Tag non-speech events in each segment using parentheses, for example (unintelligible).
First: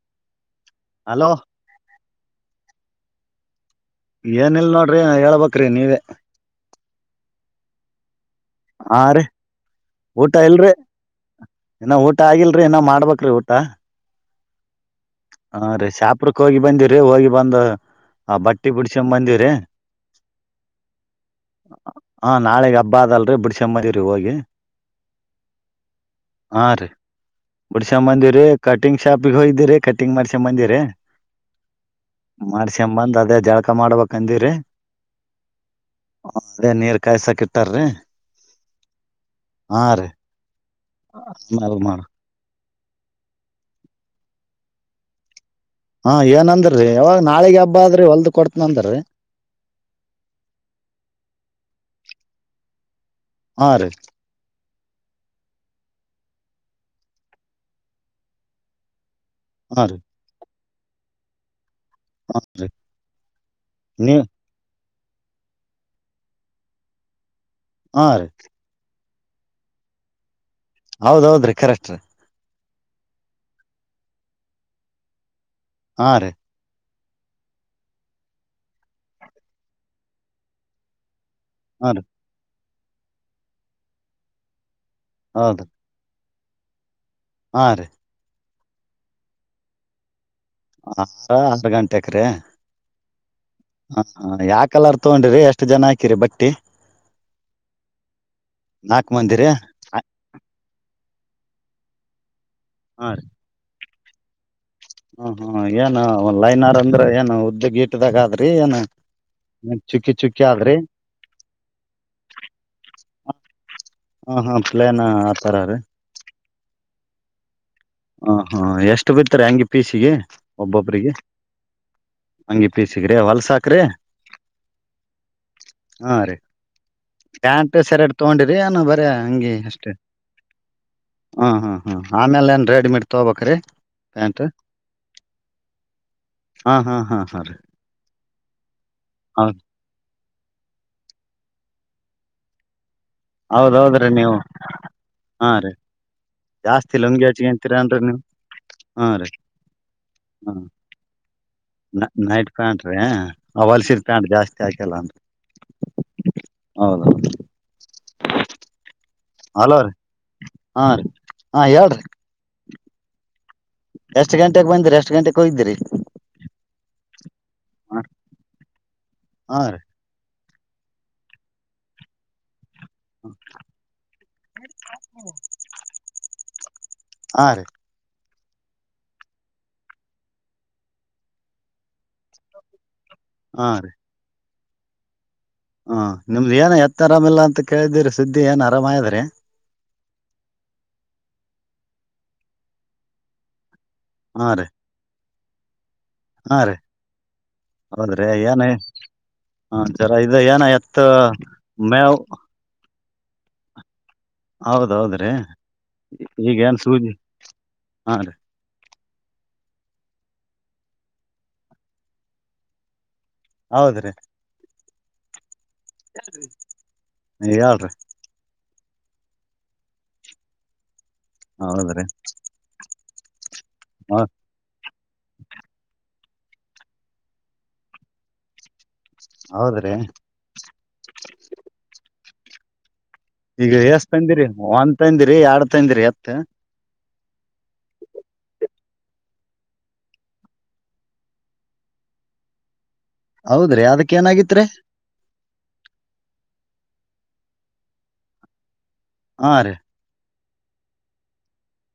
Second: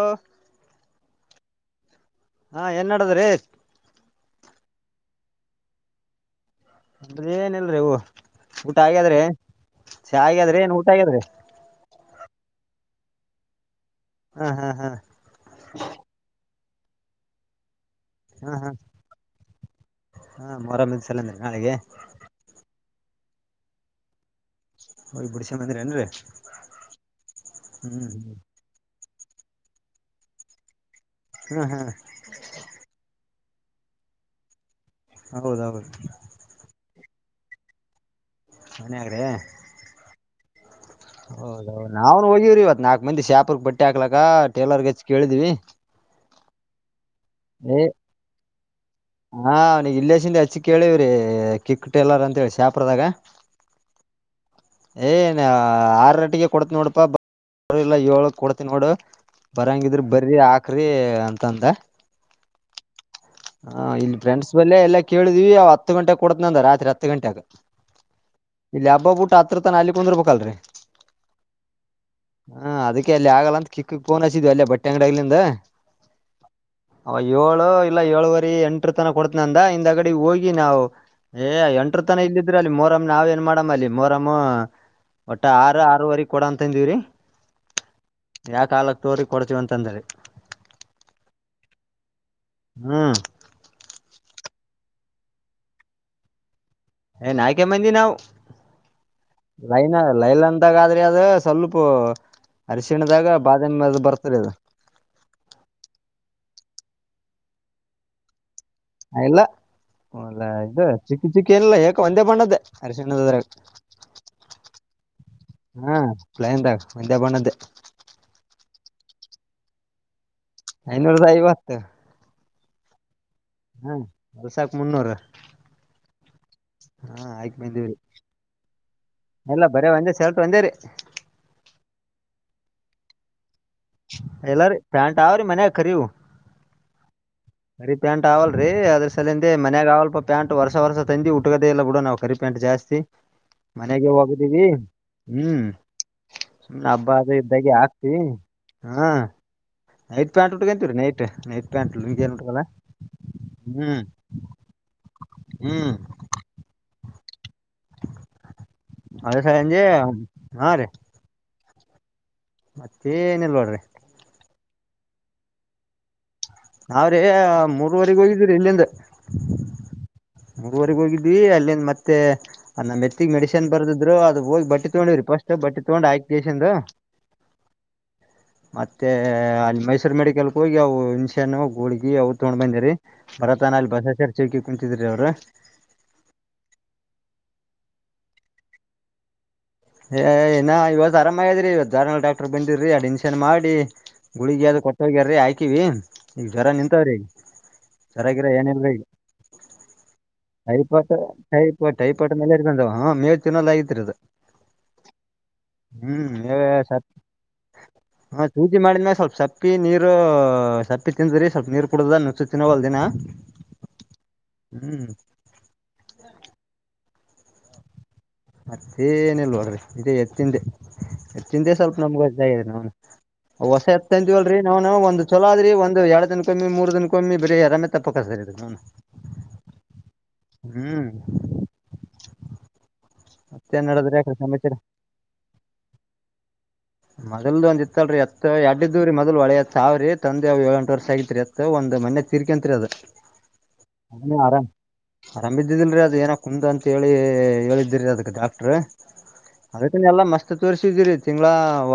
ಹಾ ಹಲೋ ಹಾ ಏನ್ಡದ್ರೀ ಏನಿಲ್ ನೋಡ್ರಿ ಹೆಲ್ಬೇಕ್ರಿ ನೀವೇ. ಏನಿಲ್ರಿ ಹೂ ಊಟ ಹಾ ಹಾಗಾದ್ರೆ ರೀ ಚ ಊಟ ಹಾಗೆದ್ರೆ ಇಲ್ರಿ ಏನು ಊಟ ಆಗ್ಯಾದ್ರೆ ಇನ್ನ ಊಟ ಆಗಿಲ್ರರಿ ಏ ಮಾಡ್ಬೇಕಕ್ ಊಟ ಹ್ಮ ಹಾ ಹಾ ಹಾ ರೀ ಶಾಪುರ್ಕ್ ಹೋಗಿ ಬಂದಿವ್ರಿ ಹೋಗಿ ಬಂದ ಆ ಹಾ ಬಟ್ಟಿ ಹಾ ಬಿಡ್ಸಂಬ ಬಂದಿವವ್ರಿ ಆರಾಮ ಚಲಂದ್ರೆ ನಾಳೆಗೆ ಬಾದ ಅಲ್ರಿ ಬಿಡ್ ಶಮ್ಮಾಜ ರರಿ ಹೋಗಿ ಹ ಬುಡಿಶ ಮಂದ್ರ ಏನ್ ರೀ ಹಾ ರೀ ಬಿಡ್ಸ್ಕೊಂಡ್ ಹ್ಮ್ ಹ ಬಂದಿವ್ರಿ ಕಟಿಂಗ್ ಶಾಪಿಗೆ ಹೋಗಿದ್ದೀರಿ ಕಟ್ಟಿಂಗ್ ಮಾಡ್ಸಕ ಬಂದಿರ ಹಾ ಹಾ ಮಾಡ್ಸಕ ಬಂದ್ ಅದೇ ಜಳ ಮಾಡಬೇಕಂದಿರಿ ಹೌದೌದು (unintelligible) ಮನಗ್ರೆ ಹಾ ರೀ ಹೌದ್ ಆಮೇಲ್ ಹೌದು ಮಾಡ ನಾವ್ನು ಹೋಗಿವವ್ರಿ ಇವತ್ ನಾಕ್ ಮಂದಿ ಶಾಪರ್ಗ್ ಬಟ್ಟೆ ಹಾಕ್ಲಕ್ಕ ಟೇಲರ್ಗ್ ಹಚ್ಚಿ ಕೇಳದ್ವಿ. ಹಾ ಏನ್ ಅಂದ್ರೀ ನಾಳಿಗ್ ಏ ಹಬ್ಬ್ರ ಹೊಲ್ದ ಕೊಡ್ತಿನ ಹಾ ಅವ್ನ ಇಲ್ಲಸಿಂದ ಹಚ್ಚಿೇಳಿವ್ರಿ ಕಿಕ್ ಟೇಲರ್ ಅಂತ ಹೇಳಿ ಶಾಪ್ರದಾಗ. ಹಾ ರೀ. ಏನ್ ಆರಟ್ಟಿಗೆ ಕೊಡ್ತ ನೋಡಪಾಲ್ಲ ಏಳ ಕೊಡ್ತಿ ನೋಡು. ಹಾ ರೀ ಬರಂಗಿದ್ರ ಬರಿ ಆಕ್ರಿ ಅಂತ ಅಂದ. (inaudible) ಹ ಇಲ್ಲಿ ನೀವ್ ಫ್ರೆಂಡ್ಸ್ ಬಲ್ಲೆ ಎಲ್ಲ ಕೇಳಿದಿವವಿ ಅವ ಹತ್ತು ಗಂಟೆ ಕೊಡತನಂದ ರಾತ್ರಿ ಹತ್ತು ಗಂಟೆಗ. ಹಾ ರೀ ಇಲ್ಲಿ ಹಬ್ಬ ಬುಟ್ ಆತ್ರ ತನ ಅಲ್ಲಿಕುಂದ್ರು ರ್ಬೇಕಲ್ರಿ. ಹೌದೌದ್ರಿ ಕರೆಕ್ಟ್ ರೀ ಹಾ ಅದಕ್ಕೆ ಅಲ್ಲಿ ಆಗಲ್ಲ ಅಂತ ಕಿಕ್ಕಕ್ಫೋನ್ ಹಚ್ಚಿದ್ವಿ ಅಲ್ಲೇ ಬಟ್ಟೆ ಅಂಗಡಿಲಿಂದ. ಹಾ ರೀ ಅವ ಏಳು ಇಲ್ಲ ಏಳುವರಿ ಎಂಟ್ರು ತನ ಕೊಡ್ತಿನಂದ ಇಂದಗಡಿ ಹೋಗಿ ನಾವು. ಏ ಹಾ ರೀ ಎಂಟರು ತನ ಇಲ್ಲಿದ್ರ ಅಲ್ಲಿ ಮೋರಮ್ಮ್ ನಾವ್ ಏನ್ ಮಾಡಮ್ಮ ಅಲ್ಲಿ ಮೋರಮ್ಮು. ಒಟ್ಟ ಹೌದ್ರಿ ಆರು ಆರುವರಿ ಕೊಡ ಅಂತಂದಿವ್ರೀ. ಹಾ ರೀ ಯಾ ಕಾಲಕ್ ತೋರಿ ಕೊಡ್ತಿವಂತಾದರಿ. ಆರ ಆರ್ ಗಂಟೆಕ್ರೀ. ಹ್ಮ್ ಹ ಹ ಯಾವ ಕಲರ್ ತಗೊಂಡ್ರಿ ಎಷ್ಟ್ ಜನ ಹಾಕಿರಿ ಬಟ್ಟಿ. ಏ ನಾಲ್ಕೆ ಮಂದಿ ನಾವು ನಾಲ್ಕು ಮಂದಿರಿ ಲೈನ್ ಹಾಂ ಲೈಲ ಅಂದಾಗ ಆದ್ರೆ ಅದು. ಸ್ವಲ್ಪ ಅರಿಶಿಣದಾಗ ಬಾದಾಮಿ ಅದು ಬರ್ತರಿ ಅದು. ಹ್ಮ ಹ್ಮ ಏನ್ ಒ ಲೈನರ್ ಅಂದ್ರೆ ಏನ್ ಉದ್ದ ಗೀಟದಾಗ ಆದ್ ಇಲ್ಲ ಆದ್ರಿ ಇದು ಒಳೆ ಚಿಕ್ಕ ಚಿಕ್ಕಿ ಏನಿಲ್ಲ ಏಕ ಒಂದೇ ಬಣ್ಣದ್ದೇ ಅರಶಿಣ್ಣದದ್ರಾಗ. ಹ ಹಾ ಪ್ಲೇನ್ ಆತರ ರೀ. ಪ್ಲೈನ್ದಾಗ ವಂದ್ಯಾ ಬಣ್ಣದ್ದೆ ಹ ಹಾ ಎಷ್ಟು ಬಿತ್ತ್ರಿ ಹಂಗಿ ಪೀಸಿಗೆ ಐನೂರುದ ಐವತ್ತು ಹಂಗಿ ಪೇಸಗ್ರೆ ವಲ್ಸ ಹ್ಮ ವಲ್ಸಕ್ ಮುನ್ನೂರ್. ಹಾಂ ರೀ ಪ್ಯಾಂಟ್ ಶರ್ಟ್ ತಗೊಂಡಿರಿ ಎನ ಬರ ಹಂಗಿ ಎಲ್ಲ ಬರೇ ಅಷ್ಟೇ. ಒಂದೇ ಶರ್ಟ್ ಒಂದೇ ರೀ ಹ್ಮ್ ಹ್ಮ್ ಹ್ಮ್ ಆಮೇಲೆ ಏನ್ ರೆಡಿಮೀಡ್ ತಗೋಬೇಕ್ರಿ. ಎಲ್ಲ ರೀ ಪ್ಯಾಂಟ್ ಆರೆ ಮನಿಗ್ ಕರಿವು ಹಾಂ ಹಾಂ ಹಾಂ ಹಾಂ ರೀ ಕರಿ ಪ್ಯಾಂಟ್. (unintelligible) ಸಲಂದೆ ಹೌದು ಮನ್ಯಾಗ ಅವಲ್ಪ ಪ್ಯಾಂಟ್ ವರ್ಸ ವರ್ಸ ತಂದಿ (unintelligible) ನಾವು ಕರಿ ಪ್ಯಾಂಟ್ ಜಾಸ್ತಿ. ಹೌದು ಹೌದು ರೀ ಮನೆಗೆ ನೀವು ಹೋಗಿದ್ದೀವಿ ಹಾಂ ರೀ ಹ್ಮ್ ಸುಮ್ನೆ ಜಾಸ್ತಿ ಹಬ್ಬ ಲುಂಗಿ ಅದ ಇದ್ದಾಗ ಹಚ್ಕೊಂತೀರನ್ರಿ ಹಾಕ್ತಿ ನೀವು ಹಾ ನೈಟ್ ಪ್ಯಾಂಟ್ ಟ್ಕಂತೀವ್ರೀ ನೈಟ್ ನೈಟ್ ಪ್ಯಾಂಟ್ ನ ಲುಂಗಿ ಏನ್ ನೈಟ್ ಉಟ್ಕಲ್ಲ ಪ್ಯಾಂಟ್ರಿ ಆ ಹೊಲ್ಸಿನ ಹ್ಮ್ ಪ್ಯಾಂಟ್ ಜಾಸ್ತಿ ಹಾಕಲ್ಲ ಅಂತ ಹ್ಮ್ ಹೌದೌದು ಅದ ಸಂಜೆ ಹಾ ರೀ ಹಾ ಹೇಳ್ರಿ ಮತ್ತಿ ಎಷ್ಟ್ ಗಂಟೆಗೆ ಬಂದ್ರಿ ಎಷ್ಟ್ ಗಂಟೆಕ್ ಹೋಗ್ದಿರಿ. ನಾವ್ರಿ ಮೂರ್ವರೆಗ ಹೋಗಿದೀರಿ ಇಲ್ಲಿಂದ. ಹಾ ರೀ ಮೂರುವರೆಗ್ ಹೋಗಿದ್ವಿ ಅಲ್ಲಿಂದ್ ಮತ್ತೆ. ನಮ್ ಎತ್ತಿಗ್ ಮೆಡಿಷನ್ ಬರ್ದಿದ್ರು ಅದು ಹೋಗಿ ಬಟ್ಟಿ ತೊಳಿರಿ ಪಸ್ಟ್ ಬಟ್ಟಿ ತಗೊಂಡ್ (unintelligible) ಆರು (inaudible) ಮತ್ತೆ ಅಲ್ಲಿ ಮೈಸೂರು ಮೆಡಿಕಲ್ಗೆ ಹೋಗಿ ಅವು ಹನ್ಶನ್ ಗುಳ್ಗಿ ಅವರು ತಗೊಂಡ್ ಬಂದರಿ ಭರತನಲ್ಲಿ ಬಸಾಚರ್ ಚೌಕಿ ಕುಂತಿದ್ರಿ ಅವ್ರು ಹ ನಿಮ್ದ್ ಏನ ಎತ್ ಆರಾಮಿಲ್ಲ ಅಂತ ಕೇಳಿದಿರಿ ಸುದ್ದಿ ಏನ್ ಆರಾಮದ್ರೀ ಏ ಏನ ಇವತ್ತು ಆರಾಮ ಆದ್ರಿ ಜಾರಲ್ ಡಾಟರ್ ಬಂದಿರಿ ಅಡ್ಮಿಷನ್ ಮಾಡಿ ಹಾ ಗುಳಿಗ ರೀ ಯ್ದ ಕೊಟ್ಟ ಹೋಗ್ಯಾರರಿ ಆಯ್ಕಿವಿ ಈಗ ಹಾ ಜ್ವರ ರೀ ನಿಂತಾವ್ರೀ ಈಗ ಜ್ರಾಗಿರ ಏನ ಇಲ್ ಈಗ ಹ ಜರ ಇದ ಏನ ಎತ್ತ ಹೈಪಾಟ್ ಪಾಟ್ ಮೇವ್ ಹೈಪಾಟ್ ಮೇಲೆ ಇರ್ ಬಂದವ ಹ ಮೇವ ಚನ್ನೋಲ್ ಆಗತಿರದು ಹೌದ್ ಹೌದ್ರಿ ಹ್ಮ್ ಈಗೇನ್ ಸೂಜಿ ಹಾ ರೀ ಹ ತುಜ ಮಾಡ ನ (inaudible) ಸ್ವಲ್ಪ ಸಪ್ಪಿ ನೀರು ಸಪ್ಪಿ ತಿಂದ್ರಿ ಸ್ವಲ್ಪ ನೀರ್ ಕುಡುದನ್ನು ಸು ತಿನ್ನೋಗಲ್ ದಿನ ಹೌದ್ರೀ ಹ್ಮ್ ಯಾರ ರೀ (inaudible) ಅತ್ತೇನ ಇಲ್ ನೋಡ್ರಿ ಇದೇ ಎತ್ತಿಂದೆ ಎತ್ತಿಂದೆ ಸ್ವಲ್ಪ ಹೌದ್ರಿ ನಮ್ಗ ಅಜ್ರಿ ನ ಹೊಸ ಎತ್ತ ಅಂತೀವಲ್ರಿ ನಾವ್ಾವವು ಒಂದು ಚಲ ಅ ಆದ್ರಿ ಒಂದು ಎರಡ್ ದನ ಕಮ್ಮಿ ಮೂರ್ ದಿನ ಕಮ್ಮಿ ಬರೀ ಆರಾಮೇ ತಪ್ಪ ಕ ಹೌದ್ರೀ ಈಗ ಮತ್ತೇನ್ ಎಷ್ಟ ನಡದ್ರಿ ಯಾಕ್ರಿ ತಂದಿರಿ ಸಮಾಚಾರ ಒಂದ್ ತಂದಿರಿ ಎರಡ್ ತಂದಿರಿ ಎತ್ ಮೊದಲ್ದೊಂದ ಇತ್ತಲ್ರರಿ ಎತ್ತು ಅಡ್ಡ ದೂರಿ ಮೊದಲು ಒಳೆಯತ್ವ್ರರಿ ತಂದೆ ಅವವು ಏಳೆಂಟು ವರ್ಷ ಆಗಿತ್ರಿ ಎತ್ತು ಒಂದ ಮ ತೀರ್ಕ ಅಂತರಿ ಅದರ ಹೌದ್ರಿ ಅದಕ್ ಏನಾಗಿತ್ರಿ ಆರಾಮಿದ್ದಿದಲ್ರಿ ಅದ ಏನ ಕುಮ್ದು ಅಂತ ಹೇಳಿ ಹೇಳಿದ್ರರಿ ಅದಕ್ಕೆ ಡಾಕ್ಟ್ರ ಹಾ ರೀ ಅದಕ್ಕ ಎಲ್ಲ ಮಸ್ತ್ ತೋರ್ರಿಸಿದಿರಿ ತಿಂಗಳ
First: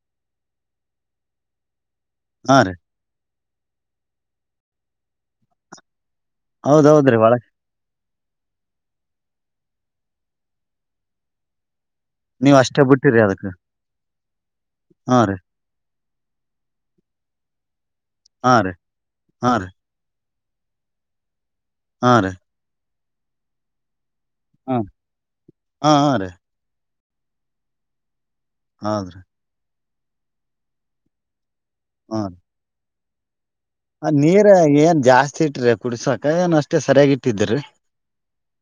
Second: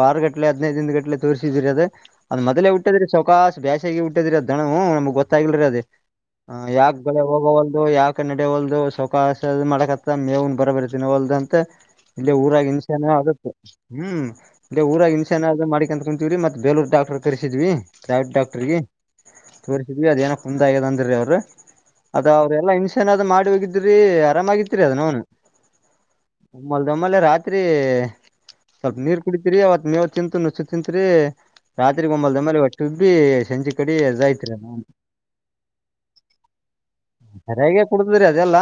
ಆಾರರು ಗಟ್ಲೆ ಹದಿನೈದಂದು ಗಂಲೆ ತೋರಿಸಿದಿರಿ ಅದೇ ಅದ ಹಾ ರೀ ಮೊದ್ಲೆೇುಟ್ಟಿದ್ರಿ ಸವಕಾಾಸ ಬೇಾಸಗಿ ಹುಟ್ಟದ್ರಿ ಅದ್ ದನವುೂ ನಮ್ಗ್ ಗೊತ್ತಾಗಿಲ್ರಿ ಅದ ಹ ಯಾಕೆ ಹೌದೌದ್ರಿ ಗಳೆ ಒಳಗ್ ಹೋಗೋವಲ್ದು ಯಾಕೆ ನಡವಲ್ದು ಸವಕಾಸ ಮಾಡಕತ್ತ ಮೇವನ್ ಬರ ಬರ್ತ್ತ ದಿನವಲ್ದಂತೆ ಇಲ್ಲೇ ನೀವ್ ಊರಾಗ ಅಷ್ಟೇ ಹನ್ಸಾನ ಬಿಟ್ಟಿರಿ ಅದಕ್ ಆಗುತ್ತತ್ ಹ್ಮ್ ಇಲ್ಲ ಊರಾಗ ಹ ಹಾ ರೀ ಇನ್ಸಾನ ಆ ಮಾಡಿಕಂತ ಮತ್ತ ಬೇಲೂರ್ ಡಾಕ್ಟರ್ ತರಿಸಿದ್ವಿ ಪ್ರೈವಟ್ ಹಾ ರೀ ಡಾಕ್ಟರ್ಗೆ ಹಾ ರೀ ತೋರಿಸಿದ್ವಿ ಅದೇನೋ ಮುಂದಾಗದ ಅಂದ್ರೀ ಅವ್ರರು ಹಾ ಅದ ರೀ ಅವ್ರೆಲ್ಲಾ ಹನ್ಸೆನ್ದ್ ಮಾಡ್ಬೇಕೋಗಿದ್ರಿ ಹಾ ಆರಾಮಾಗಿತಿರಿ ಅದ ನನು ಹಾ ಹ ರೀ ಅವದಮ್ಮಲೆ ರಾತ್ರಿ ಸ್ವಲ್ಪ ನೀರ್ ಹೌದ್ರಿ ಕುಡತಿರಿ ಅವತ್ ಮೇವ ತಿಂತ ನುಚ್ಚು ತಿಂತರಿ ರಾತ್ರಿ ಹಾ ಒಂಬಲ್ ರೀ ದಂಬಲ್ಲಿ ಒಟ್ಟು ಭೀ ಸಂಚ ಆ ನೀರ ಕಡಿಾಯ್ತ್ರಿ ನಾ ಏನ್ ಜಾಸ್ತಿ ಇಟ್ರಿ ಕುಡ್ಸಕ ಏನ್ ಅಷ್ಟೇ ಸರಿಯಾಗಿ ಇಟ್ಟಿದ್ರಿ ಸರಿಾಗ ಕುಡುದ್ರಿ ಅದೆಲ್ಲ ಲ್ಲ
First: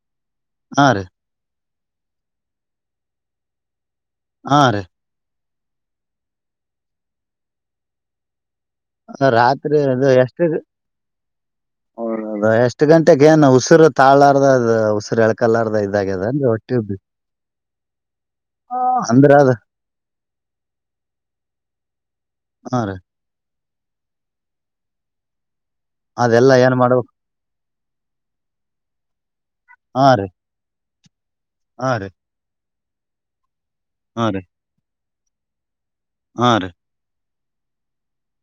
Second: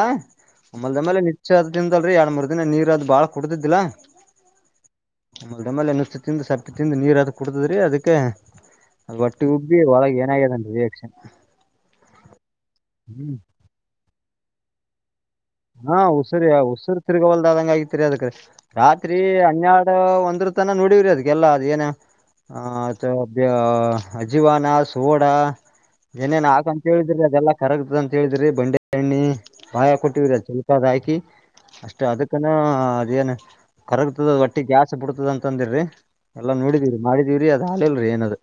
ಹಾ ಒಮ್ಮಲ್ದ ರೀ ಮೇಲೆ ನಿಚ್ಚ ಅದಿಂದಲ್ರಿ ಎರಡ್ ಮೂರ್ ದಿನ ನೀರ್ ಅದು್ ಬಾಳ ಕುಡ್ದಿದ್ದಿಲ್ಲಾ ಹಾ ರೇ ಮಡೆಮೇಲೆ ಎನ್ನುಷ್ಟು ತಿಿಂದಂದು ಸಪ್ಪಿ ತಿಿಂದಂದು ನೀರ್ದು ಕುಡತದ್ರಿ ಅದಕ್ಕೆ ಅದ್ ಹೊಟ್ಟಿ ರಾತ್ರಿ ಉಬ್ಬಿ ಅದು ಒಳಗ್ ಎಷ್ಟ ಏನಾಗ್ಯದನ್ರಿ ರಿಯಾಕ್ಷನ್ ಹೌದ ಎಷ್ಟು ಗಂಟೆೆಗೆ ಹ್ಮ್ ಏನು ಉಸಿರು ತಾಳಾರ್ದ ಅದು ಉಸಿರು ಎಳಕಲಾರ್ದ ಇದಾಗ್ಯದನ್ ಒಟ್ಟಿ ಹರು ತಿರ್ಗಬಲ್ದದಂಗ ಆಗಐತ್ರಿ ಅದಕ್ ರಾತ್ರಿ ಅಂದ್ರ ಅದ ಹನ್ನೆರಡು ಒಂದ್ರ ತನ ನೋಡವ್ರಿ. ಅದಕ್ಕೆಲ್ಲ ಅದ ಏನ ಹ ಹಾ ರೀ ಅಥವಾ ಅಜೀವಾನಾ ಸೋಡ (inaudible) ಏನೇನ್ ಏನ್ ಹಾಕ್ಂತ ಮಾಡ್ಬೇಕು ಹೇಳಿದ್ರಿ ಅದೆಲ್ಲ ಕರಗತದ ಅಂತ ಹೇಳಿದ್ರಿ ಬಂಡಿ ಎಣ್ಣಿ ಮಾಾಯ ಹಾ ರೀ ಕೊಟ್ಟಿವ್ರ ಚುಲ್ಕದ ಆಯತು ಹಾಕಿ ಹಾ ಅಷ್ಟೇ ರೀ ಅದಕ್ಕನ ಅದೇಏನ್ ಹಾ ಕರಗ್ತದ ರೀ ಒಟ್ಟಿ ಗ್ಯಾಸ್ ಬಿಡ್ತದ ಅಂತ ಅಂದಿರ್ರಿ ಹಾ ಎಲ್ಲಾ ರೀ ನೋಡಿದೀವ್ರರಿ ಮಾಡಿದಿವವ್ರರಿ ಅದ ಹಾಲಲ್ರರಿ ಏನದು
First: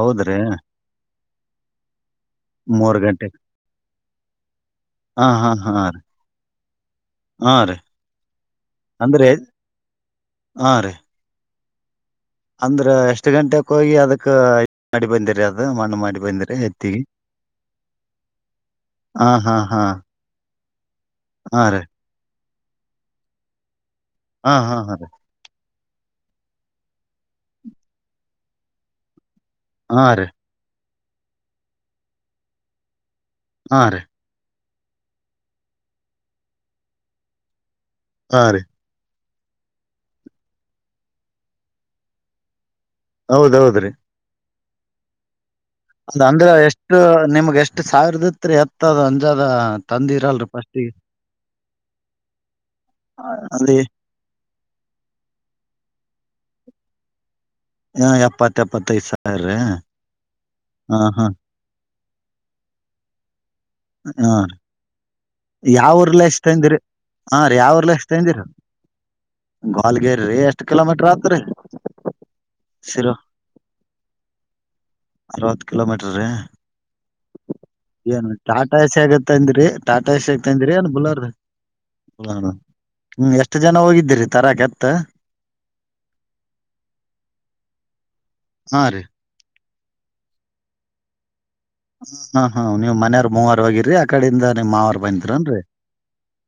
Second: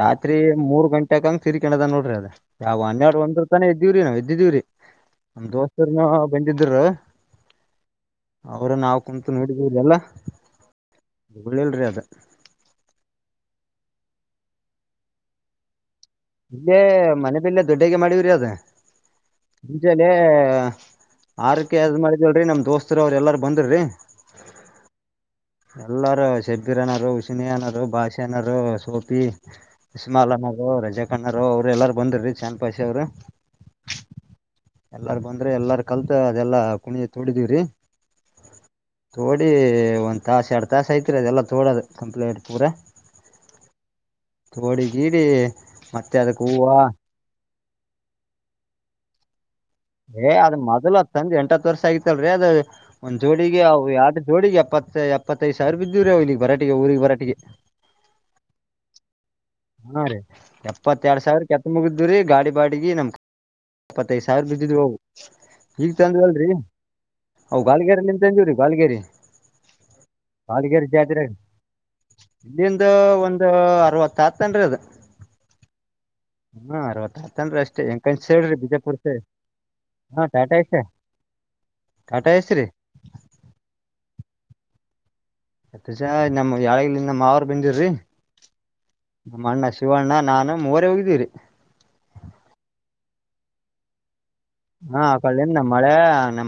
ರಾತ್ರಿ ಮೂರು ಗಂಟೆ ಕಂಗ್ರಿಕಣದ ನಡ್ರಿ ಅದ ಯಾವ ಮೂರ್ ಹೆರಡು ಗಂಟೆಕ್ ಒಂದ್ರ ತಾನೆ ಇದ್ದವ್ರರಿ ನಾವ ಇದ್ದಿದೀವರಿ ಹಾ ನಮ ಹಾ ಹಾ ರೀ ದೋಸ್ತರ್ನ ಬಂದಿದ್ರ ಹಾ ರೀ ಅವ್ರ ನಾವು ಅಂದ್ರೆ ಕುಂತು ಹಾ ರೀ ನೋಡಿದದೆಲ್ಲಳ್ಳೇಲ್ರಿ ಅದ ಅಂದ್ರ ಎಷ್ಟ್ ಗಂಟೆಕ್ ಹೋಗಿ ಅದಕ್ಕ ಮಾಡಡಿ ಬಂದಿರಿ ಅದ ಮಣ್ಣು ಮಾಡಿ ಬಂದಿರಿ ಇೇ ಎತ್ತಿಗೆ ಮನೆ ಬಿಲ್ಲೆ ದೊಡ್ಡಗೆ ಮಾಡಿವರಿ ಅದ ಹಾ ಹಾ ಹಾ ಮುಂಚಲೆ ಹಾ ಆರಕ್ಕೆ ರೀ ಯದ್ ಮಾಡಿದಲ್ರರಿ ನಮ್ ದೋಸ್ತರು ಅವ್ರ ಎಲ್ಲಾರ ಬಂದ್ರ್ರೀ ಹಾ ಹಾ ಹಾ ರೀ ಎಲ್ಲರೂ ಶಬ್ಬೀರನರು, ಉಸಿನಿಯನರು, ಭಾಷೆಯನರು ಸೋಪಿ ಹಾ ರೀ ಇಸ್ಮಾಲನರು, ರಜಾ ಖನ್ನರ್ ಅವ್ರರು, ಎಲ್ಲಾರು ಬಂದ್ರೀ, ಚಾಂದ್ ಪಾಷ ಅವ್ರು, ಹಾ ರೀ. ಎಲ್ಲಾರ ಬಂದ್ರೆ ಎಲ್ಲಾರ ಕಲ್ತ ಅದೆಲ್ಲಾ ಕುಣಿ ಅದು ತೋಡಿದೀವ್ರಿ. ಹಾ ರೀ. ತೋಡಿ ಒಂದ್ ತಾಸ ಎರಡ್ ತಾಸ ಐತ್ರಿ ಅದೆಲ್ಲಾ ತೋಡದು ಕಂಪ್ಲೇಂಟ್ ಪೂರ. ಹೌದೌದ್ರೀ. ತೋಡಿ ಗಿಡಿ, ಅದ ಅಂದ್ರೆ ಎಷ್ಟು ನಿಮ್ಗೆ ಎಷ್ಟು ಸಾವಿರದತ್ರಿ ಎತ್ತದ ಅಂಜದ. ಏ ಅದ್ ಮೊದಲ ಅದ ತ್ಂದ ಎಂಟತ್ ವರ್ಷ ಆಗಿತ್ತಲ್ರರಿ ಅದ ಒಂದ್ ಜೋಡಿಗೆ ಅದೇ ಆಡು ಜೋಡಿಗೆ ಎಪ್ಪತ್ತು, ಎಪ್ಪತ್ತೈದು ಸಾವಿರ ಬುದ್ದಿವಿರಿ ರ ಅವ ಇಲ್ಲಿಗ್ ಬರಾಟ ಊರಿಗೆ ಬರಾಟಿಗೆ. ಹಾ ಎಪ್ಪತ್ತ ಎಪ್ಪತ್ತೈದು ಸ ಸಾವಿರ ರೀ ಹಾ ರೀ ಎಪ್ಪತ್ತ ಎರಡ್ ಹಾ ಸಾವಿರ ಕೆತ್ತ ಮುಗಿದ್ರೀ ಗಾಡಿ ಬಾಡಿಗೆ ನಮ್ ಇಪ್ಪತ್ತೈದ್ ಹಾ ಸಾವಿರ ರೀ ಬಿದ್ದಿದ್ವು ಯಾವ ಈಗ್ ತಂದಿವಿ ಊರ್ಲೆಸ್ ಅಲ್ರರಿ. ತಂದಿರಿ ಹಾ ಅವು ಗಾಲ್ಗೇರಿ ನಿಂತ ತಂದಿವೀರಿ. ಗಾಲಗೇರಿ, ಗ್ವಾಲ್ಗಿರಿ ಎಷ್ಟ್ ಕಿಲೋಮೀಟರ್ ಆತ್ರಿ. ಇಲ್ಲಿಂದ ಶಿರು ಒಂದು ಅರವತ್ ಆತ ಅರವತ್ ಕಿಲೋಮೀಟರ್ ರೀ ಏನು (unintelligible) ಟಾಟಾ ಐಸಿಗ ತಂದ್ರಿ ಟಾಟಾ ಐಸಿಗ ಆಗ ತಂದ್ರರಿ ಎಸ್ರಿ ಏನ್ ಬುಲರ್. ಟಾಟಾ ಹ ಎಸ್ರಿ ಹ್ಮ್ ಎಷ್ಟ್ ಜನ ಹೋಗಿದ್ದೀರಿ ತರಾಕ ಎತ್ತು. ಎಸ್ಟು ಜನ ನಮ್ಮ್ ಯಾಳಗ ನಮ್ಮ ಮಾವರು ಬಂದಿರಿ. ಹಾ ರೀ ನಮ್ಮ ಅಣ್ಣ, ಶಿವಣ್ಣ ನಾನು, ಮೂವರ ಹೋಗಿದ್ದೀರಿ. ಹ್ಮ್ ಹ್ಮ್ ನೀವ್ ಮನೆಯವರ್ ಮೂವಾರ ಹೋಗಿರಿ ಆ ಕಡಿಂದ ನಿಮ್ ಮಾವಾರ ಬಂದಿದ್ರ ಏನ್ರಿ.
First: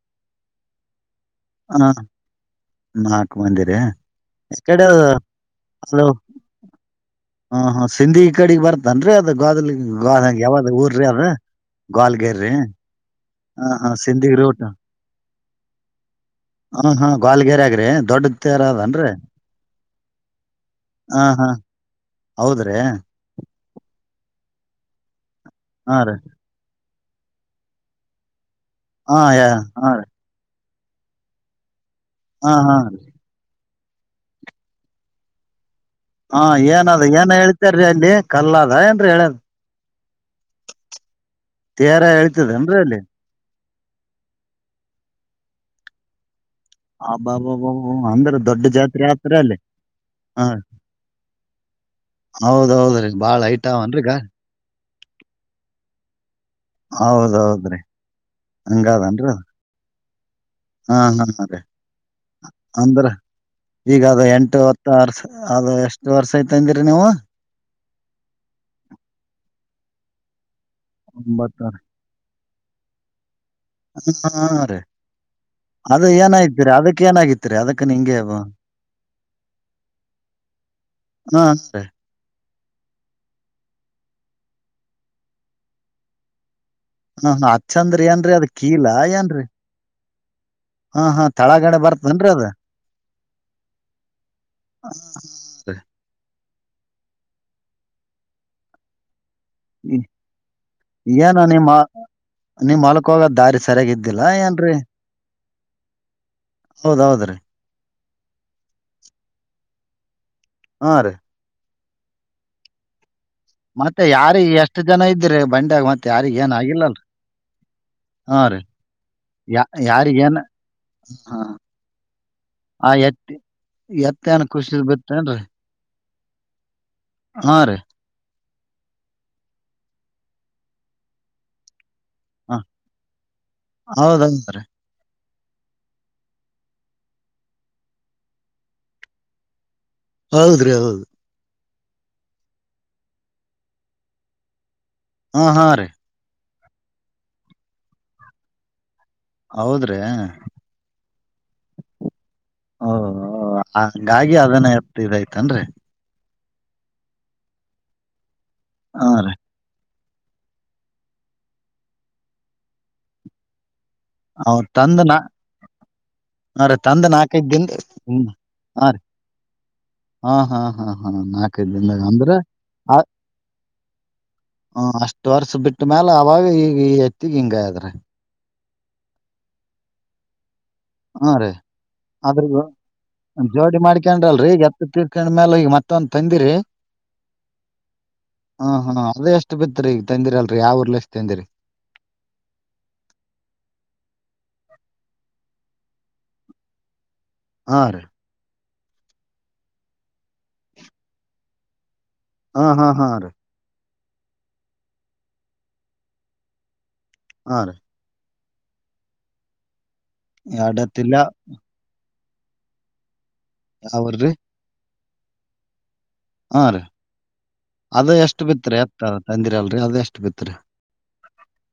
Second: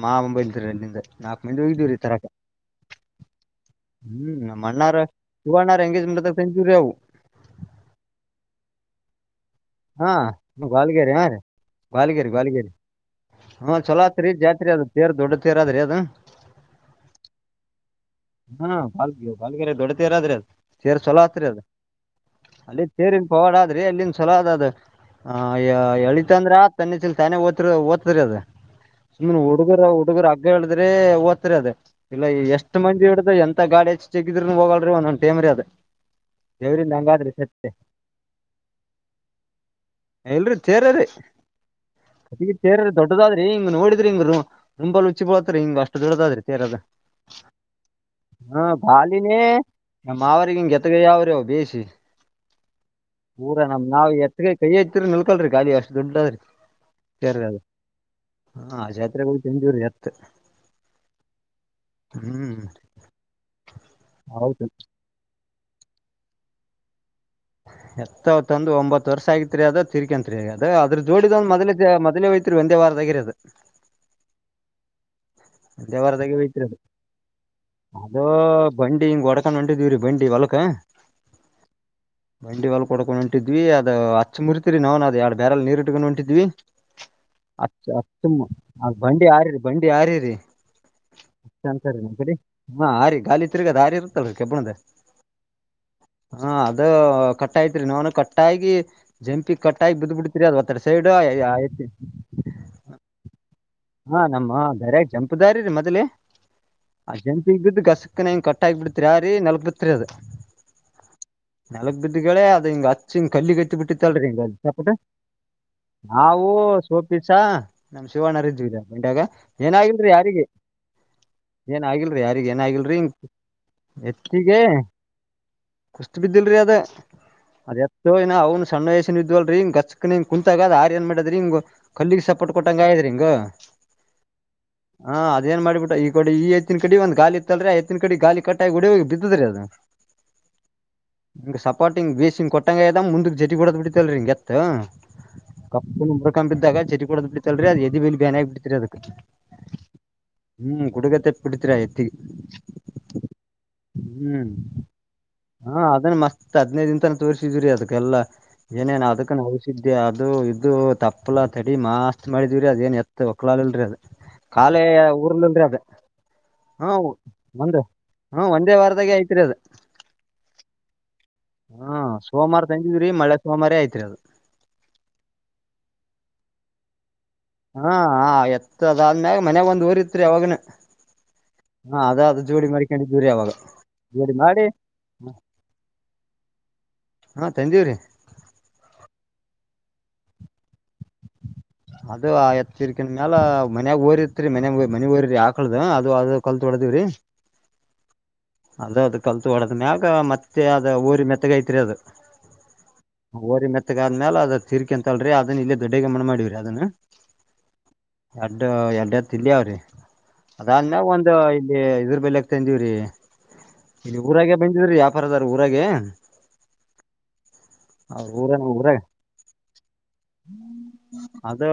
ಮಾಮ ಬಂದ್ರಿರ ಅಲ್ಲಿಂದ ನಾಲ್ಕ ಮಂದಿ ಹ ಹೋಗ್ದೀವ್ರೀ ತರಕ. ನಾಕ್ ಮಂದಿರಿ ಹ್ಮ್ ಈ ಕಡೆ ನಮಣ್ಣಾರ ಶಿವಣ್ಣರಾ ಎಂಗಜ್ಮಂಟ್ ತಂದಿದ್ವುರಿ ಅವು. ಹಾ ಹಾ ಸಿಂಧಿಗಿ ಕಡೆಗ್ ಬರ್ತನ್ರಿ ಅದ. ಗೋದಲ್ ಹಾ ಗೋ ಹಂಗೆ ಯಾವಾಗ ಊರ್ರಿ ಗ್ವಾಲ್ಗೇರಿ ಹಾ ಅದು ರೀ ಗ್ವಾಲ್ಗೇರಿ ಗೋಲ್ಗೇರಿ. ಗ್ವಾಲ್ಗೇರಿ ಹಾ ಹಾ ಚಲೋ ಆತ್ರಿ ಸಿಂದಗಿ ರೋಟ್. ಜಾತ್ರಿ ಅದು (unintelligible) ಹಾ ಹಾ ಗ್ವಾಲ್ಗರೆ ಆಗ್ರಿ. ಹಾ ಗಾಲ್ಗ ಗಾಲ್ಗಿಯರೆ ದೊಡ್ಡ ತೆರಾದ್ರಿ ಅದ್ ತೇರ್ ಚೊಲೋ ಹ ಆತ್ರಿ ಹಾ ಅದು. ಹೌದ್ರಿ ಅಲ್ಲಿ ತೇರಿನ್ದ ಪವಾಡಾದ್ರಿ ಅಲ್ಲಿಂದ ಚೊಲೋ ಆದದು. ಅಯ್ಯ ಹಾ ರೀ ಎಳಿತ ಅಂದ್ರ ತನ್ನಿಚ್ಚಿಲ್ ತಾನೇ ಓ ಓತಾದ್ರಿ ತ ಅದ. ಹಾ ಸುಮ್ನ್ ಹುಡುಗರ ಹಾ ರೀ ಹುಡುಗರು ಹಗ್ಗ ಇಡಿದ್ರೆ ಓತ್ರಿ ಅದ ಇಲ್ಲ ಹಾ ಎಷ್ಟ್ ಹಾ ಮಂದಿ ಹೇಳ ಎಂತ ಗಾಡಿ ಹಚ್ಚಿ ಜೆಗಿದ್ರು ಹೋಗಲ್ರಿ ಒಂದೊಂದ ಟೈಮ್ರಿ ಅದು. ಹಾ ಏನದ ಏನ್ ಹೇಳ್ತಾರೀ ಅಲ್ಲಿ ಕಲ್ಲದ ಏನ್ರಿ ಹೇಲೆ ದ್. ಇಲ್ರಿ ತೇರ ರ್ರೀ ತೇರ ಇಲ್ಲಿ ಹೇಳ್ತದೇನ್ರೀ ತೇರ್ ರಿ ಅಲ್ಲಿ ದೊಡ್ಡದಾದ್ರಿ. ಹ ನೋಡಿದ್ರಿಂಗ ಬ್ರೋ ರೂಬಾಲ ಹುಚ್ಚಿ ಬುಳತರಿ ಹಿಂಗ ಅಷ್ಟ ದೊಡ್ಡದಾದ್ರಿ. ಹ ಬಬಾಬಾ ಹ್ಮ ಬಾಲಿನೇ ನಮ್ಮ ಹ ಮಾವರಿಗಿ ಇಂಗ ಎತಗಯಿ ಯಾವ ರಿ ಅವ ಬೇಯಿಸಿ ಹೌದೌದ್ರಿ ಬಾಳ ಊರ ಹೈಟ್ ನಮ ಅವನ್ರಿ ಈಗ ಮಾವ್ ಎತ್ತಗ ಕೈಯ ಐತಿರಿ ನಿಲ್ಕಲ್ರಿ ಗಾಲಿ ಅಷ್ಟ್ ದುಡ್ಡದ್ರರಿ. ಹೌದೌದ್ರೀ. ಹಾ ಜಾತ್ರೆಗ ಹೋಗಿ ತಂದವರಿ ಎತ್ತು. (unintelligible) ಹ್ಮ್ ಅಂದ್ರ ಈಗ ಅದು ಎಂಟು ಹೌದ್ ಹತ್ತು ವರ್ಷ ಅದು ಎಷ್ಟು ವರ್ಷ ಐತಿ ಅಂದಿರಿ ನೀವು. ಎತ್ತು ಅವು ತಂದು ಒಂಬತ್ತು ವರ್ಷ ಆಗಿತಿರಿ ಅದ ತೀರಿಕಂತರಿ ಹದು ಅ ಅದ್ರ ಜೋಡಿದ ಒಂದು ಒಂಬತ್ತು ವರ್ಷ. ಮೊದಲಿಂದ ಮೊದಲೇ ಹೋಗ್ತಿರಿ ಒಂದೇ ವಾರದಗರದು. (inaudible) ಅದ ಏನಾಗತಿರಿ ಅದು ಅದಕ್ಕ ಏನಾಗಿತಿರಿ ಅದಕ್ಕನೂ ಹಿಂಗೆ ಅದು ಹ್ಮ್ ಬಂಡಿ ಹಿಂಗ್ ಹೊಡ್ಕೊಂಡ್ ಹೊಂಟಿದ್ವಿರಿ ಬಂಡಿ ಹೊಲಕ ಅಷ್ಟೇ ಬಂಡಿ ಹೊಲಕ ಹೊಡಕೊಂಡು ಹೊಂಟಿದ್ವಿ ಅದ ಹಚ್ಚ ಮುರಿತಿರಿ ನಾವನ ಅದು ಎರಡ್ ಬ್ಯಾರೆಲ್ಲ ಅಲ್ಲಿ ನೀರು ಇಟ್ಕೊಂಡು ಹೊಂಟಿದ್ವಿ ಹಾ ಹಾ ಅ ಹಚ್ಚಂದ್ರ ಅಚ್ಚ ಏನ್ರೀ ಅದ್ ಕೀಲ ಆ ಬಂಡಿ ಏನ್ರೀ ಯಾರಿ ಬಂಡಿ ಯಾರರಿರಿ ಹಾ ಹಾ ತಳಗಡೆ ಅಂತಾರೆ ನಮ್ಮ ಬರ್ತನ್ರಿ ಕಡೆ ಅದ ಹಾ ಹಾರಿ ಗಾಲಿ ತಿರುಗದ ಆರಿ ಇರುತ್ತಲರಿ ಕೆಬ್ಬಣದ ಹಾ ಅದು ಕಟ್ಟೈತ್ರಿ ನವನು ಕಟ್ಟಾಗಿ ಜಂಪಿಗ್ ಕಟ್ಟಾಗಿ ಬಿದ್ದ ಬಿಡ್ತೀರಿ ಅದ್ ಒತ್ತಟೆ ಸೈಡು ಐತಿ ನೀಮ್ ಹೊಲ್ಕ್ ಹೋಗದ ದಾರಿ ಸರಿಯಾಗ ಇದ್ದಿಲ್ಲಾ ಏನ್ರೀ ಯಾರಿದು ಮದುವೆ ಆ ಹೌದೌದ್ರಿ ಜಂಪಿಗ್ ಬಿದ್ದು ಕಸುಕನೆ ಕಟ್ ಆಗಿ ಬಿಡ್ತರಿ ಆರಿ ನೆಲಕ ಬಿದ್ದ ಬಿಡ್ತರಿ ಅದು ಹಾ ರೀ ನೆಲ್ಕ ಬಿದ್ದಗಳೇ ಅದು ಹಿಂಗ ಹಿಂಗ್ ಕಲ್ಲಿಗೆ ಅತ್ತ ಮತ್ತೆ ಬಿಟ್ಟಿತ್ತಲ್ರಿ ಹಿಂಗ ಯಾರಿಗ್ ಎಷ್ಟ್ ಸಪಟ್ಟ ಜನ ಇದ್ರಿ ಬಂಡ್ಯಾಗ್ ಮತ್ತ್ ಯಾರಿಗ್ ನಾವು ಏನ್ ಆಗಿಲ್ಲಲ್? ಸೋಪಿಸ ನಮ ಹಾ ರೀ ಶಿವಣರಿದ್ವಿ ಆ ಬಂಡೆಗ ಯಾ ಏನ ಆಗಿಲ್ರಿ ಯಾರಿಗ್ ಏನ್ ಯಾರಿಗೆ ಹಾ ಏನ ಆಗಿಲ್ರಿ ಯಾರಗ ಏನ ಆಗಲ್ರರಿ ಎತ್ತ ನನ್ ಖುಷಿದ್ ಬಿತ್ತೇನ್ರಿ ಕುಸ್ತ ಬಿದ್ದಿಲ್ರಿ ಅದ ಹಾ ರೀ ಅದ ಎತ್ತು ಅವನು ಸಣ್ಣ ವಯಸಿನ ಇದ್ವಲ್ರಿ ಇಂಗಚ್ಸ್ಕನಂಗ ಕುಂತಾಗದ ಆರಿ ಏನ್ ಮಾಡದ್ರಿ ಹಂಗ ಕಲ್ಲಿಗ್ ಸಪೋರ್ಟ್ ಹಾ ಕೊಟ್ಟಂಗ ಆಗೆದ್ರಿ ಹಿಂಗ ಹೌದೌದ್ರಿ ಹಾ ಅದೇನ್ ಮಾಡ್ಬಿಟ್ಟು ಈ ಕಡೆ ಈ ಎತ್ತಿನ ಕಡೆ ಒಂದ ಗಾಲಿ ಇತ್ತಲ್ರಿ ಆ ಎತ್ತಿನ ಕಡೆ ಗಾಲಿ ಕಟ್ಟಾಗಿ ಹೊಡಿ ಹೋಗಿ ಬಿದ್ದದ್ರಿ ಅದು ಹೌದ್ರಿ ಹೌದು ರಿ ಸಪೋರ್ಟ್ ಹಿಂಗಬೀಸಿ ಕೊಟ್ಟಂಗಆಗ್ಯದ ಮುಂದಕ್ ಜಟಿ ಬಿಡದ್ ಬಿಟ್ಟಲ್ರಿ ಇಂಗ ಎತ್ತು ಹಾ ಹಾ ರೀ ಕಂಬಿದ್ದಾಗ ಚಟಿ ಕೊಡದ ಬಿಟ್ಟತಲ್ರಿ ಅದು ಎದಿ ಬಲ್ಲಿ ಬ್ಯಾನ ಆಗ ಬಿಟ್ಟಿತ್ರಿ ಅದಕ್ ಹೌದ್ರಿ ಹ್ಮ್ ಗು ಡುಗತ್ತ ಬಿಡತಿರ ಎತ್ತಿಗೆ ಓ ಹಂಗಾಗಿ ಹ್ಮ್ ಅದನ್ನ ಎತ್ತ್ ಇದೈತೇನ್ರಿ? ಹಾ ಅದನ್ನ ಮಸ್ತ್ ಹತ್ತು ಹದಿನೈದು ದಿನ ತಕ ತಾನ ತೋರ್ರಿಸಿದ್ರರಿ ಅದಕ್ಕೆಲ್ಲಾ ಏನೇನ ಹಾ ಅದಕ್ಕ ರೀ ಔಷದಿ ಇ ಅದು ಇದು ತಪ್ಪಲ ತಡಿ ಮಾಸ್ತ್ ಮಾಡಿದಿವವಿರಿ ಅದ ಏನ್ ಎತ್ತ ಒಕ್ಲಲ್ರಿ ಅದು ಅವ್ ಕಾಲೆ ತಂದ್ ನಾ ಊರ್ಲ್ಲಂದ್ರೆ ಅದು ಹಾ ರೀ ತಂದ ನಾಲ್ಕೈಕ ದಿಂದ ಹ ಹ್ಮ ಒಂದೇ ಹಾ ರೀ ವಾರದಾಗೆ ಐತ್ರಿ ಅದ ಹಾ ಹಾ ಹಾ ಹಾ ನಾಲ್ಕೈದು ಹಾ ದಿನಾಗ ಅಂದ್ರೆ ಸೋಮವಾರ ಆ ತಂದಿದ್ರಿ ಮಳೆ ಸೋಮವಾರೇ ಐತ್ರಿ ಅದು ಹ್ಮ ಅಷ್ಟು ವರ್ಷ ಬಿಟ್ಟ್ಮ್ಯಾಲ ಅವಾಗ ಈಗ ಎತ್ತಿಗ್ ಹಿಂಗಾಗ್ಯದ್ರಿ ಹಾ ಎತ್ತ ಅದ ಆದ್ಮ್ಯಾಗ ಮನೆಗ ಒಂದಒರಿ ಇತರಿ ಅವಾವಾಗನ ಹಾ ರೇ ಹಾ ಅದ ಅದು ಜೋಡಿ ಮಾಡಿ ಕೆಂದು ಅವಾಗ ಜೋಡಿ ಜೋಡಿ ಮಾಡ್ಕೊಂಡ್ರಲ್ರರಿ ಈಗ ಎತ್ತ ತೀರ್ಕೊಂಡ್ಮ್ಯಾಲ ಈಗ ಮತ್ತ ಒಂದ ತಂದಿರಿ ಹಾ ತಂದಿವ್ರಿ ಹಾ ಹಾ ಅದೇ ಎಷ್ಟು ಬಿತ್ರಿ ಈಗ ತಂದಿರಲ್ರಿ ಯಾವರ್ಲಿ ಎಷ್ಟ ಅದು ಆ ಎತ್ರಿಕನ್ ಮ್ಯಾಲ ಮನ್ಯಾಗ ಓರಿರ್ತ್ರಿ ಮನೆ ಮನಿ ಒರಿರೀ ಆಕಳದ ಅದು ಅದ ಕಲ್ತ್ ಹೊಡೆದೀವಿ ರೀ ಹಾ ರಿ ಅಂದು ಅದು ಕಲ್ತು ಹೊಡದ್ ಮ್ಯಾಗ ಮತ್ತೆ ಅದ ಹೊರಿ ಮೆತ್ತಗೈತ್ರಿ ಅದು. ಹಾ ಹಾ ಹಾ ರೀ ಮೆತ್ತಗಾದ ಮೇಲೆ ಆದ್ಮೇ ಅದ ತಿರಿಕ ಅಂತ ಅಲ್ರಿ ಅದನ್ನ ಇಲ್ಲಿ ದೊಡ್ಡ್ಯಾಗ್ ಮಣ್ಣು ಮಾಡವ್ರರಿ ಅದನ್ನು ಹಾ ರೀ ಎರಡು ಎರಡ್ತ್ ಇಲ್ಲಿ ಅವ್ರಿ ಎರಡ್ ಅದ ಎತ್ತಿಲ್ಲ ಒಂದು ಇಲ್ಲಿ ಇದ್ರ ಬೆಲೆ ತಂದೀವ್ರೀ ಇ ಯಾವ್ರಿ ಊರಾಗೆ ಬಂದಿದ್ರಿ ಯಾಪಾರದಾರ ಊರಾಗ ಹಾ ರೀ ಅದ ಅವ್ರ ಎಷ್ಟು ಊರ ಬಿತ್ತರಿ ಊರಾಗ ಎತ್ತದ ತಂದಿರ ಅಲ್ರಿ ಅದ ಎಷ್ಟು ಬಿತ್ತರಿ ಅದು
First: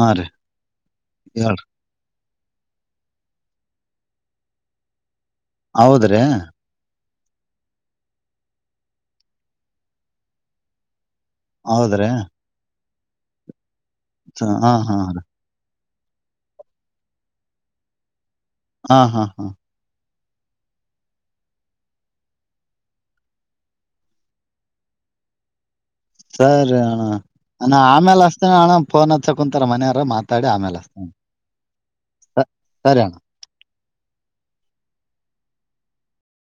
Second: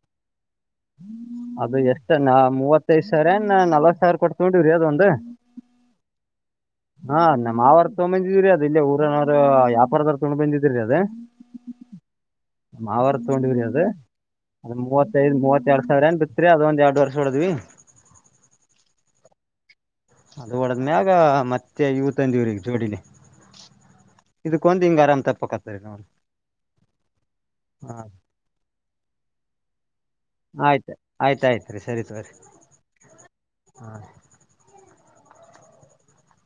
ಹಾ ರೀ ಹೇಳ್ರಿ ಅದು ಎಷ್ಟ ನಾ ಮೂವತ್ತೈದ್ ಸಾವಿರ ಏ ನಾ ನಲ್ವತ್ ಸಾವಿರ ಕೊಟ್ಟ ತೊಗೊಂಡೀವಿ ಅದು ಒಂದು ಹೌದ್ರೀ ಹಾ ನಮ್ ಮಾವರದು ತಗೊ ಬಂದಿದಿವಿರಿ ಅದ ಇಲ್ಲೇ ಊರನವ್ ಯ್ಯಾಪಾರದರ್ ತಗೊಂಡ್ ಬಂದಿದ್ರರಿ ಅದ ಹೌದ್ರೀ ಮಾವಾರ ತೊಂಡಿದರಿ ಅದ ಅದು ಹಾ ರೀ ಮೂವತ್ತೈದು ಮೂವತ್ತ. ಎರಡ್ ಸಾವಿರ ಏನ್ ಬಿತ್ರಿ ಅದ ಒಂದ್ ಯಾಡ್ ವರ್ಷ ಹೊಡಿದ್ವಿ. ಹಾ ಹಾ ಹಾ ಅದು ಹೊಡದಮ್ಯಾಗ ಮತ್ತೆ ಇವ ತಂದೀವ್ರಿ ಜೋಡಿಲಿ. ಇದಕ್ಕೊಂದ್ ಹಿಂಗ್ ಆರಾಮ್ ತಪ್ಪಕತ್ತದರಿ ಹಿನೊಂದ. ಸರಿ ಅಣ ಅಣ್ಣ ಆಮ್ಯಾಲ ಹಸ್ತೇನ ಅಣ್ಣ ಫೋನ್ ಹಚ್ಚ ಕುಂತರ ಮನೆಯವರ ಮಾತಾಡಿ ಆಮ್ಯಾಲ ಆಯ್ತ್ ಹಸ್ತಿನಿ. ಆಯ್ತ್ ಆಯ್ತ್ರಿ ಸರಿ ತೋರಿ ಹಾ ರಿ